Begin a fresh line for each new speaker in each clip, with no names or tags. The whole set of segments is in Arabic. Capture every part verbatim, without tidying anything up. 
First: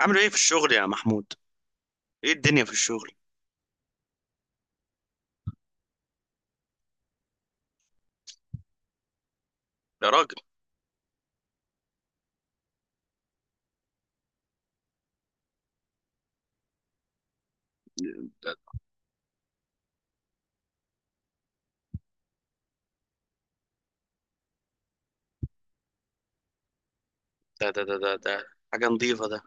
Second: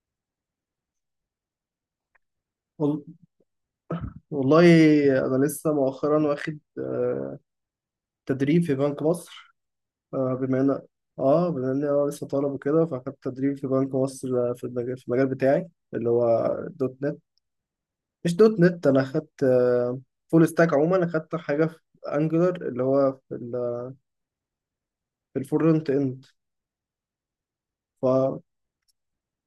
عامل ايه في الشغل يا محمود؟ ايه الدنيا في
وال-
الشغل؟
والله أنا لسه مؤخرا واخد آه، تدريب في بنك مصر.
يا
آه،
راجل!
بما إن آه بما إن أنا لسه طالب وكده فأخدت تدريب في بنك مصر، آه، في المجال في المجال بتاعي اللي هو دوت نت. مش
ده
دوت نت، أنا أخدت فول ستاك. عموما أخدت حاجة في أنجلر اللي هو في ال- في الفرونت إند.
ده ده ده, ده, ده.
ف
حاجة نظيفة ده.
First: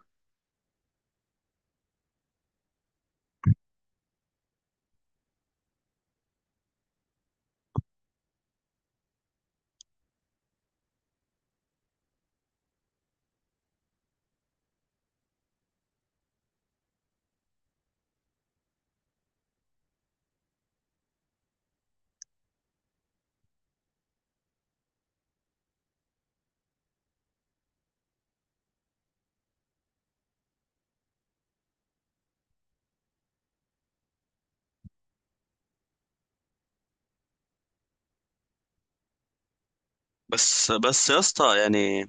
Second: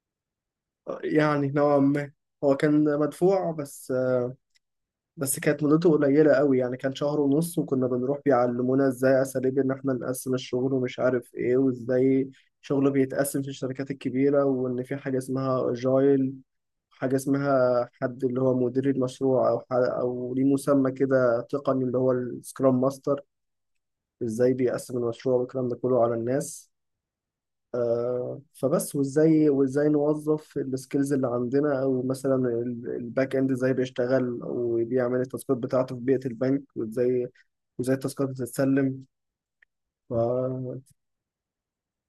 يعني نوعا ما هو كان مدفوع، بس آه، بس كانت مدته قليلة قوي. يعني كان شهر ونص، وكنا بنروح بيعلمونا ازاي اساليب ان احنا نقسم الشغل ومش عارف ايه، وازاي شغله بيتقسم في الشركات الكبيرة، وان في حاجة اسمها اجايل. حاجة اسمها حد اللي هو مدير المشروع، او ح- او ليه مسمى كده تقني اللي هو السكرام ماستر. ازاي بيقسم المشروع والكلام ده كله على الناس. آه، فبس، وازاي وازاي نوظف السكيلز اللي عندنا، او مثلا ال- الباك اند ازاي بيشتغل وبيعمل التاسكات بتاعته في بيئة البنك، وازاي وازاي التاسكات بتتسلم. ف...
بس بس يا اسطى يعني.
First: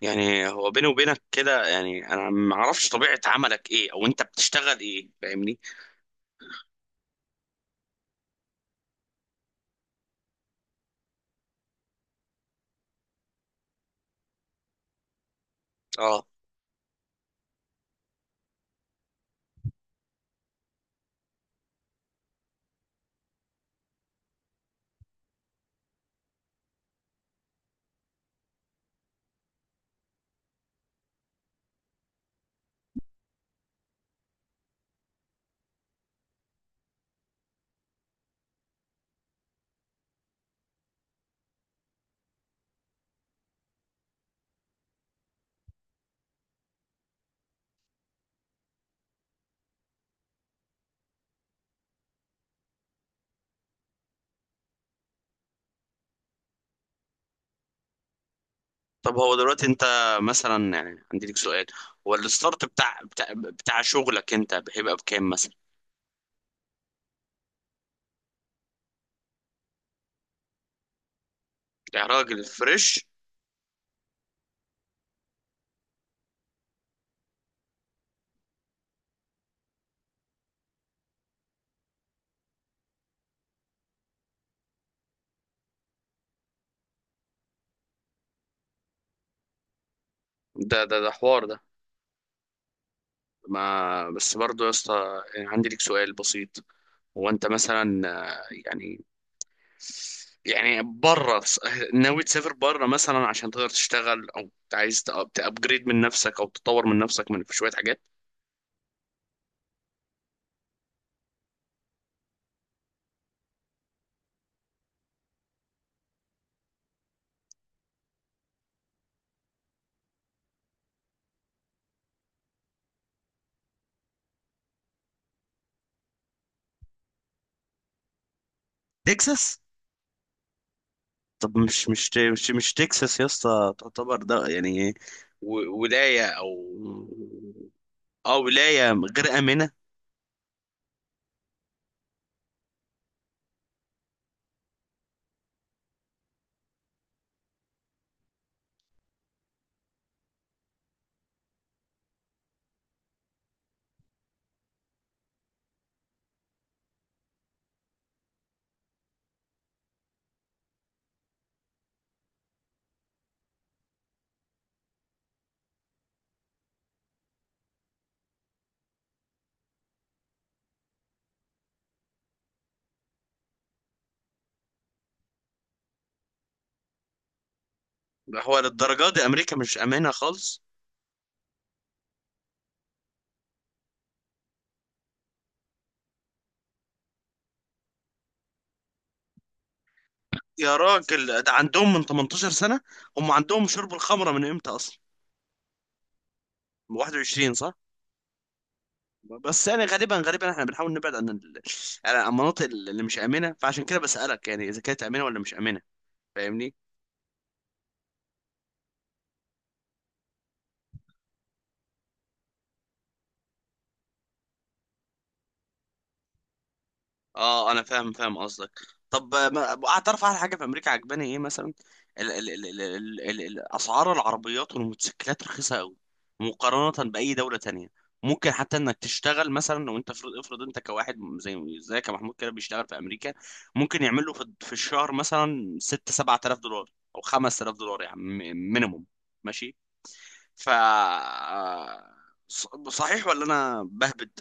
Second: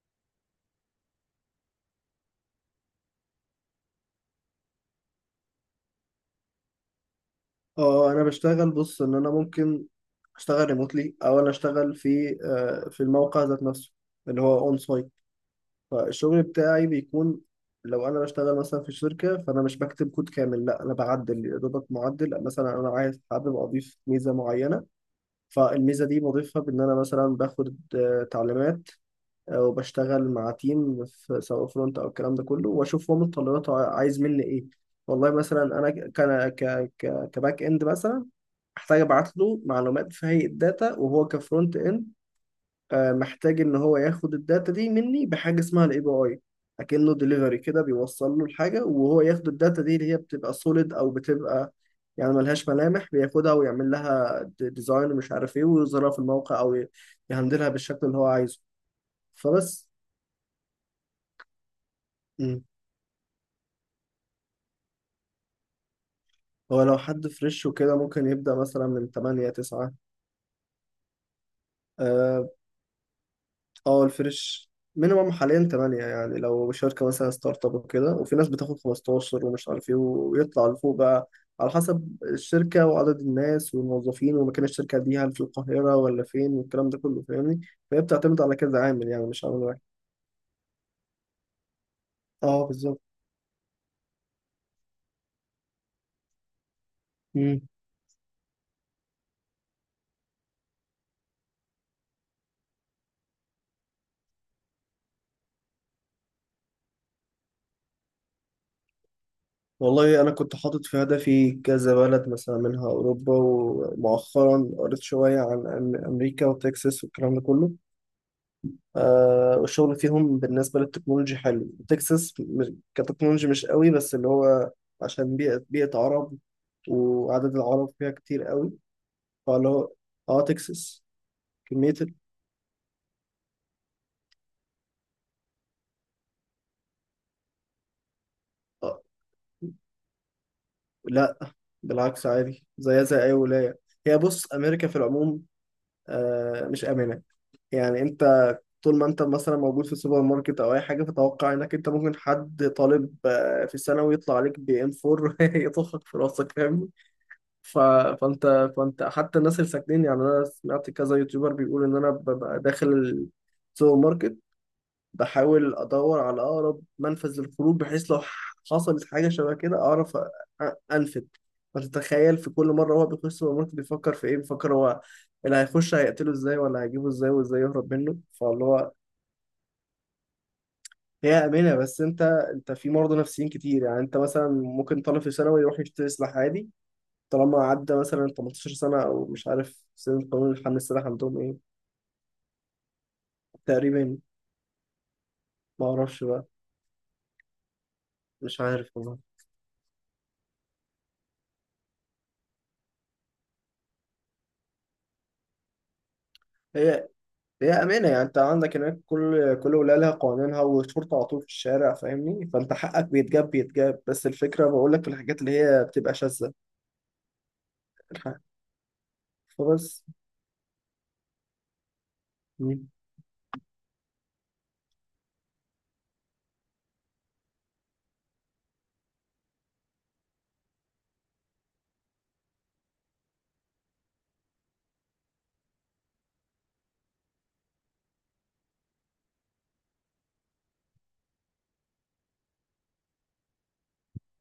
يعني هو بيني وبينك كده، يعني انا ما اعرفش طبيعة عملك ايه، او انت بتشتغل ايه؟ فاهمني.
اه، انا بشتغل. بص ان انا ممكن اشتغل ريموتلي، او انا اشتغل في آه، في الموقع ذات نفسه اللي هو اون سايت.
اه.
فالشغل بتاعي بيكون، لو انا بشتغل مثلا في شركه فانا مش بكتب كود كامل. لا، انا بعدل يا دوبك، معدل مثلا. انا عايز حابب اضيف ميزه معينه، فالميزة دي بضيفها بإن أنا مثلا باخد آه، تعليمات، آه، وبشتغل مع تيم في سواء فرونت أو الكلام ده كله، وأشوف هو متطلباته عايز مني إيه. والله مثلا أنا ك ك ك كباك إند مثلا، أحتاج أبعت له معلومات في هيئة داتا. وهو كفرونت إند آه، محتاج ان هو ياخد الداتا دي مني بحاجه اسمها الاي بي اي. اكنه ديليفري كده بيوصل له الحاجه، وهو ياخد الداتا دي اللي هي بتبقى سوليد او بتبقى يعني ملهاش ملامح، بياخدها ويعمل لها ديزاين ومش عارف ايه، ويظهرها في الموقع او ي- يهندلها بالشكل اللي هو عايزه.
طب هو دلوقتي انت
فبس.
مثلا، يعني عندي لك سؤال. هو
مم.
الستارت بتاع بتاع, بتاع شغلك انت هيبقى بكام مثلا؟
هو لو حد فريش وكده ممكن يبدأ مثلا من تمانية تسعة.
يا راجل، فريش!
اه، الفريش مينيمم حاليا تمانية. يعني لو شركة مثلا ستارت اب وكده، وفي ناس بتاخد خمسة عشر ومش عارف ايه، ويطلع لفوق بقى على حسب الشركة وعدد الناس والموظفين ومكان الشركة دي، هل في القاهرة ولا فين والكلام ده كله، فاهمني؟ فهي بتعتمد على كذا عامل، يعني مش عامل واحد.
ده ده ده حوار ده.
اه، بالظبط.
ما بس برضه يا اسطى، يعني عندي لك سؤال بسيط. هو انت
مم.
مثلا آه، يعني، يعني بره، ناوي تسافر بره مثلا عشان تقدر تشتغل، او عايز تابجريد من نفسك او تطور من نفسك من في شويه حاجات.
والله انا كنت حاطط في هدفي كذا بلد، مثلا منها اوروبا، ومؤخرا قريت شوية عن أم- امريكا وتكساس والكلام ده كله. آه، والشغل فيهم بالنسبة للتكنولوجي حلو. تكساس م- كتكنولوجي مش قوي، بس اللي هو عشان بيئة بيئة عرب، وعدد العرب فيها كتير قوي.
تكساس؟
فاللي هو، اه تكساس،
طب مش
كمية
مش
ال-
مش مش تكساس يا اسطى تعتبر ده يعني و- ولايه، او او ولايه
آه
غير امنه؟
لا، بالعكس، عادي زيها زي أي ولاية. هي، بص، أمريكا في العموم آه مش آمنة. يعني أنت طول ما أنت مثلا موجود في سوبر ماركت أو أي حاجة، فتوقع إنك أنت ممكن حد طالب آه، في ثانوي يطلع عليك بي إم اربعة يطخك في راسك، فاهم؟ ف... فانت فانت حتى الناس اللي ساكنين، يعني انا سمعت كذا يوتيوبر بيقول ان انا ببقى داخل السوبر ماركت، بحاول ادور على اقرب منفذ للخروج، بحيث لو حصلت حاجه شبه كده اعرف أ- انفذ. فتتخيل في كل مره هو بيخش السوبر ماركت بيفكر في ايه، بيفكر هو اللي هيخش هيقتله ازاي ولا هيجيبه ازاي، وازاي يهرب منه،
هو
فاللي هو.
للدرجه دي امريكا مش امنه خالص؟
هي امنه، بس انت انت في مرضى نفسيين كتير. يعني انت مثلا ممكن طالب في ثانوي يروح يشتري سلاح عادي، طالما عدى مثلا ثمانية عشر سنة، أو مش عارف سن قانون الحمل
يا
السلاح عندهم
راجل، ده
إيه.
عندهم من تمنتاشر سنه! هم عندهم شرب
تقريبا،
الخمره من امتى اصلا؟
ما أعرفش بقى،
واحد وعشرين صح؟
مش عارف والله.
بس يعني، غالبا غالبا احنا بنحاول نبعد عن ال- يعني عن المناطق اللي مش امنه، فعشان كده بسالك، يعني اذا كانت امنه ولا مش امنه، فاهمني.
هي هي أمانة، يعني أنت عندك هناك، كل كل ولاية لها قوانينها والشرطة على طول في الشارع، فاهمني؟ فأنت حقك بيتجاب بيتجاب، بس الفكرة، بقول لك في الحاجات اللي هي بتبقى شاذة.
اه، انا فاهم فاهم
الحق.
قصدك. طب آه، ما
فبس.
اعترف على حاجه في امريكا عجباني ايه مثلا. ال ال ال ال
مم.
ال ال ال اسعار العربيات والموتوسيكلات رخيصه قوي، مقارنه باي دوله تانية. ممكن حتى انك تشتغل مثلا، لو انت افرض افرض انت كواحد زي زي كمحمود كده بيشتغل في امريكا، ممكن يعمل له في في الشهر مثلا ستة سبعة آلاف دولار، او خمسة آلاف دولار يعني، مينيموم. ماشي. ف ص- صحيح ولا انا بهبد؟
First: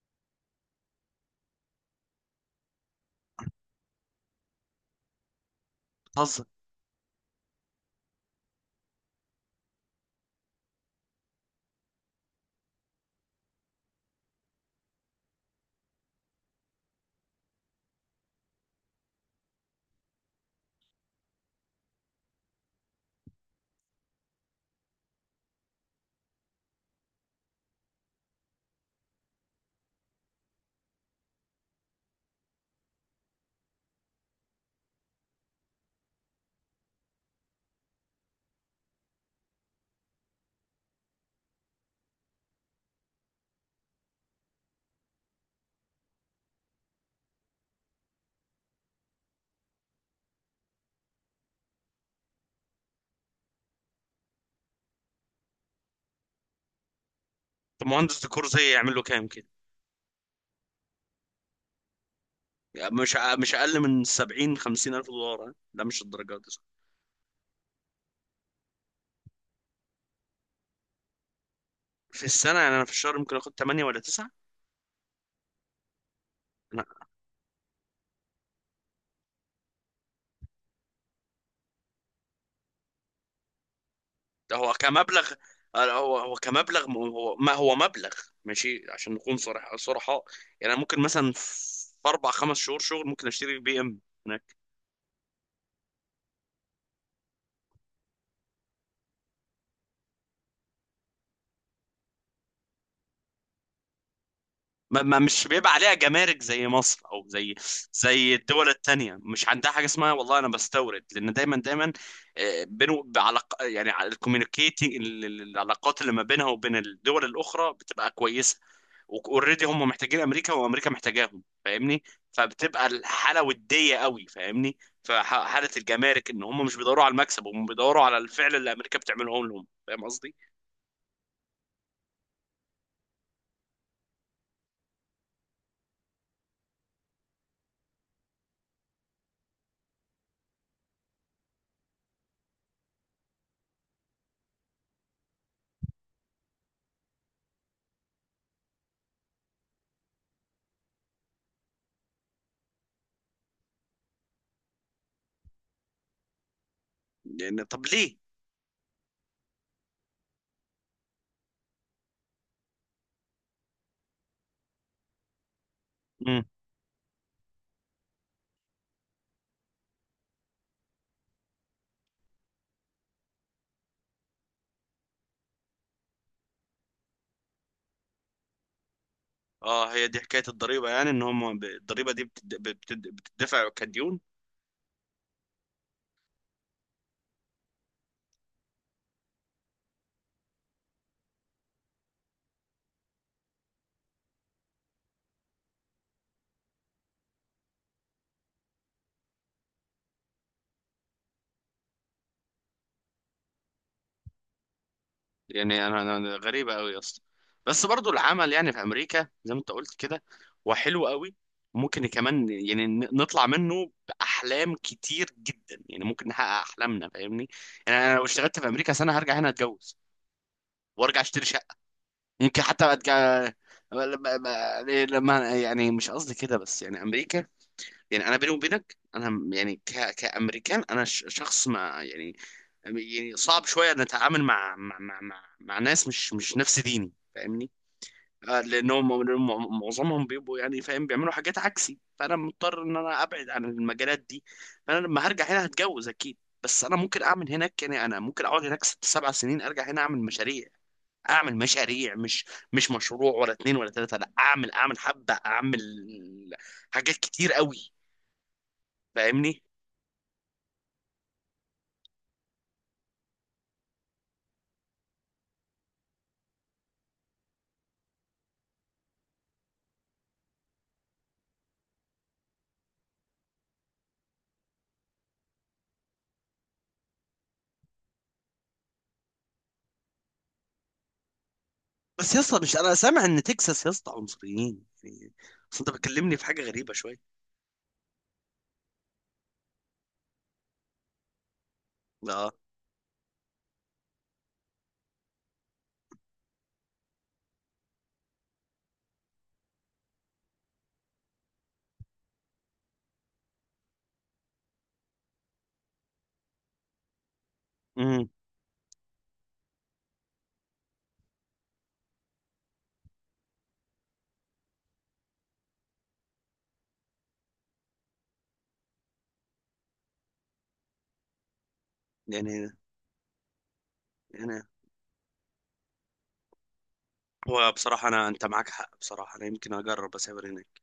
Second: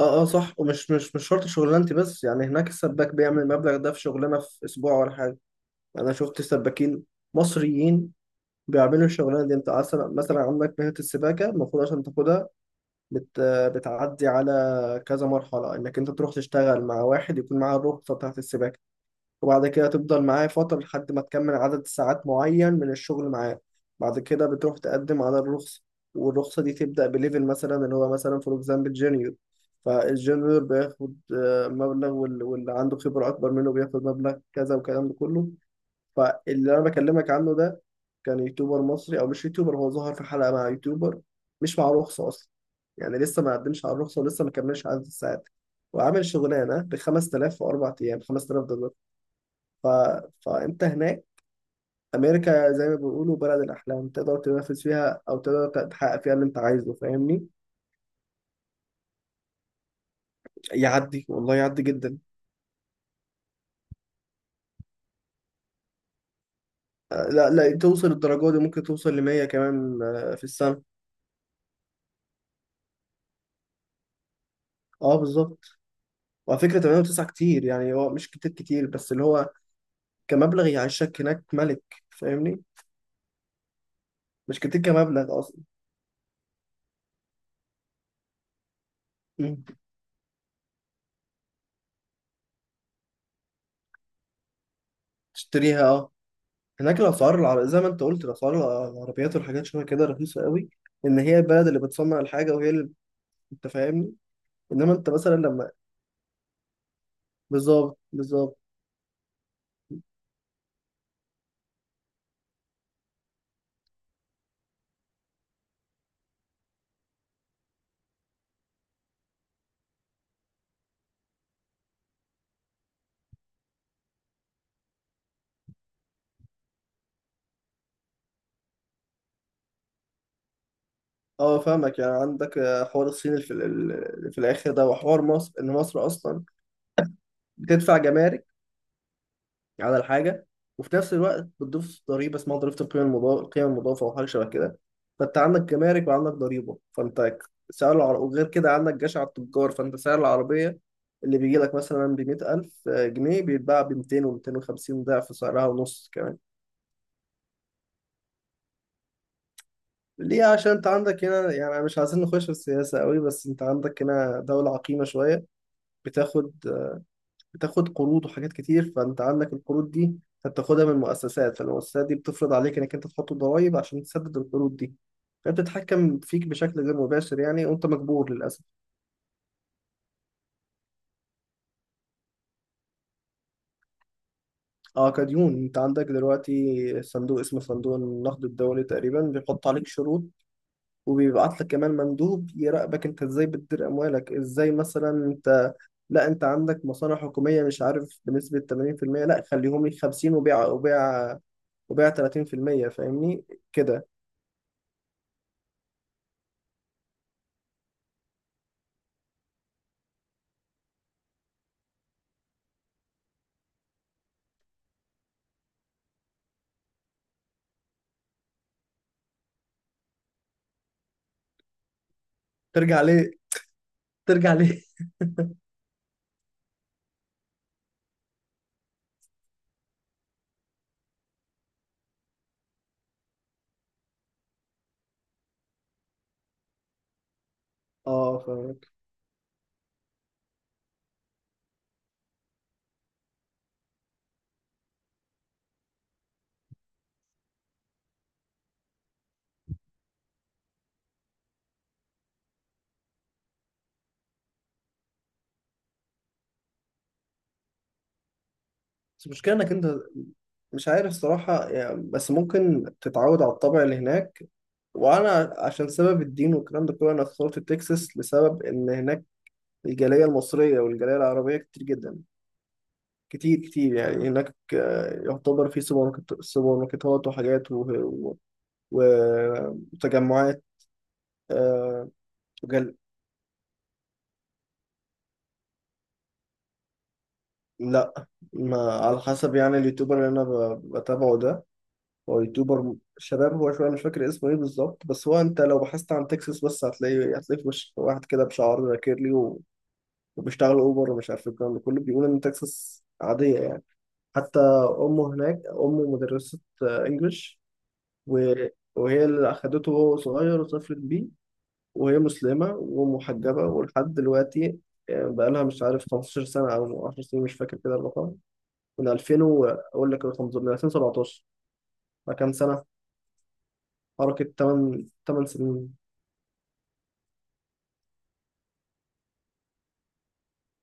اه، اه، صح. ومش مش مش شرط شغلانتي، بس يعني هناك السباك بيعمل المبلغ ده في شغلانة في أسبوع ولا حاجة. أنا شفت
بتهزر.
سباكين مصريين بيعملوا الشغلانه دي. انت اصلا مثلا عندك مهنه السباكه المفروض عشان تاخدها، بت... بتعدي على كذا مرحله، انك انت تروح تشتغل مع واحد يكون معاه الرخصه بتاعت السباكه، وبعد كده تفضل معاه فتره لحد ما تكمل عدد ساعات معين من الشغل معاه. بعد كده بتروح تقدم على الرخصه. والرخصه دي تبدا بليفل مثلا اللي هو مثلا فور اكزامبل جونيور. فالجونيور بياخد آه، مبلغ، وال- واللي عنده خبره اكبر منه بياخد مبلغ كذا والكلام ده كله. فاللي انا بكلمك عنه ده كان يوتيوبر مصري، او مش يوتيوبر، هو ظهر في حلقه مع يوتيوبر، مش مع رخصه اصلا. يعني لسه ما قدمش على الرخصه ولسه ما كملش عدد الساعات، وعامل شغلانه ب خمس تلاف في اربع ايام، خمس تلاف دولار. ف... فانت هناك، امريكا زي ما بيقولوا بلد الاحلام، تقدر تنافس فيها او تقدر تحقق فيها اللي انت عايزه، فاهمني؟
طب مهندس ديكور زي يعمل له كام كده؟
يعدي والله، يعدي جدا.
يعني مش ع- مش اقل من سبعين خمسين الف دولار. ها؟ لا مش الدرجات دي، صح.
آه، لا لا، توصل الدرجه دي، ممكن توصل ل مية كمان، آه، في السنه.
في السنه. يعني انا في الشهر ممكن اخد ثمانية ولا تسعة.
اه، بالظبط. وعلى فكره
لا.
تمانية و9 كتير، يعني هو مش كتير كتير، بس اللي هو كمبلغ يعيشك هناك ملك، فاهمني.
ده
مش
هو
كتير
كمبلغ.
كمبلغ اصلا.
هو هو كمبلغ م- هو ما هو مبلغ. ماشي، عشان نكون
مم.
صرح صرحاء. يعني أنا ممكن مثلا في اربع خمس شهور شغل ممكن اشتري بي ام.
تشتريها اه. هناك الاسعار العر... زي ما انت قلت، الاسعار الع- العربيات والحاجات شبه كده رخيصه قوي. ان هي البلد اللي بتصنع الحاجه وهي اللي انت، فاهمني؟ انما
ما
انت
ما-
مثلا
مش
لما.
بيبقى عليها جمارك زي مصر، او زي
بالظبط،
زي
بالظبط.
الدول التانية مش عندها حاجه اسمها والله انا بستورد، لان دايما دايما آه، بينه بعلاق، يعني الكوميونيكيتنج، العلاقات اللي ما بينها وبين الدول الاخرى بتبقى كويسه. اوريدي هم محتاجين امريكا، وامريكا محتاجاهم، فاهمني. فبتبقى الحاله وديه قوي، فاهمني. فحاله الجمارك ان هم مش بيدوروا على المكسب، هم بيدوروا على الفعل اللي امريكا بتعمله لهم، فاهم قصدي؟
اه فاهمك. يعني عندك آه، حوار الصين اللي في, ال- اللي في الاخر ده، وحوار مصر ان مصر اصلا بتدفع جمارك على الحاجة، وفي نفس الوقت بتضيف ضريبة اسمها ضريبة القيمة المضافة القيمة المضافة أو حاجة شبه كده. فأنت عندك جمارك وعندك ضريبة، فأنت سعر العربية، وغير كده عندك جشع التجار، فأنت سعر العربية اللي بيجي لك مثلا ب مائة ألف جنيه بيتباع ب ميتين و ميتين وخمسين ضعف سعرها ونص كمان.
يعني طب ليه؟
ليه؟ عشان انت عندك هنا، يعني مش عايزين نخش في السياسة قوي، بس انت عندك هنا دولة عقيمة شوية، بتاخد بتاخد قروض وحاجات كتير. فانت عندك القروض دي هتاخدها من المؤسسات، فالمؤسسات دي بتفرض عليك انك انت تحط الضرايب عشان تسدد القروض دي، فبتتحكم فيك بشكل غير مباشر، يعني وانت مجبور للاسف.
اه، هي دي حكايه الضريبه، يعني ان هم ب- الضريبه دي بتد... بتد... بتدفع كديون.
اه، كديون. انت عندك دلوقتي صندوق اسمه صندوق النقد الدولي، تقريبا بيحط عليك شروط وبيبعت لك كمان مندوب يراقبك انت ازاي بتدير اموالك، ازاي مثلا انت. لا، انت عندك مصالح حكوميه مش عارف بنسبه ثمانين في المية، لا خليهم لي خمسين، وبيع وبيع وبيع ثلاثين في المية، فاهمني كده.
يعني انا أنا- أنا غريبه قوي يا اسطى. بس برضو العمل يعني في امريكا زي ما انت قلت كده، هو حلو قوي. ممكن كمان يعني ن- نطلع منه باحلام كتير جدا، يعني ممكن نحقق احلامنا، فاهمني. يعني انا لو اشتغلت في امريكا سنه، هرجع هنا اتجوز، وارجع اشتري شقه. يمكن حتى
ترجع ليه؟
ارجع
ترجع ليه؟
لما لما- يعني مش قصدي كده، بس يعني امريكا. يعني انا بيني وبينك، انا م- يعني ك... كامريكان، انا ش... شخص ما، يعني. يعني صعب شويه ان اتعامل مع مع مع مع, مع ناس مش مش نفس ديني، فاهمني.
اه
آه،
فاهمك.
لانهم م- معظمهم بيبقوا، يعني فاهم، بيعملوا حاجات عكسي، فانا مضطر ان انا ابعد عن المجالات دي. فانا لما هرجع هنا هتجوز اكيد. بس انا ممكن اعمل هناك، يعني انا ممكن اقعد هناك ست سبع سنين، ارجع هنا اعمل مشاريع. اعمل مشاريع، مش مش مشروع ولا اتنين ولا تلاته، لا، اعمل اعمل حبه، اعمل حاجات كتير قوي،
بس المشكله
فاهمني.
انك انت مش عارف صراحه، يعني بس ممكن تتعود على الطبع اللي هناك. وانا عشان سبب الدين والكلام ده كله انا اخترت تكساس، لسبب ان هناك الجاليه المصريه والجاليه العربيه كتير جدا، كتير كتير. يعني هناك آه، يعتبر في سوبر ماركت- سوبر ماركتات وحاجات و- و- وتجمعات. آه،
بس يا اسطى، مش انا
وجل...
سامع ان تكساس يا اسطى عنصريين يعني؟ اصل انت بتكلمني في حاجه غريبه شويه.
لا. ما على حسب، يعني اليوتيوبر اللي انا ب- بتابعه ده، هو
اه.
يوتيوبر شباب، هو شويه مش فاكر اسمه ايه بالظبط. بس هو انت لو بحثت عن تكساس بس هتلاقي، هتلاقي في وش واحد كده بشعر كيرلي و- وبيشتغل اوبر ومش عارف الكلام ده كله، بيقول ان تكساس عاديه يعني. حتى امه هناك، امه مدرسه آه، انجلش،
امم
و- وهي اللي اخدته وهو صغير وسافرت بيه. وهي مسلمه ومحجبه ولحد دلوقتي آه، بقالها مش عارف خمسة عشر سنه او عشر سنين، مش فاكر كده الرقم. من ألفين و- اقول لك الرقم بالظبط، من ألفين وسبعتاشر. فكام
يعني
سنه حركه؟
يعني
تمانية تمانية سنين.
هو، بصراحه انا، انت معاك حق، بصراحه انا يمكن اجرب اسافر هناك.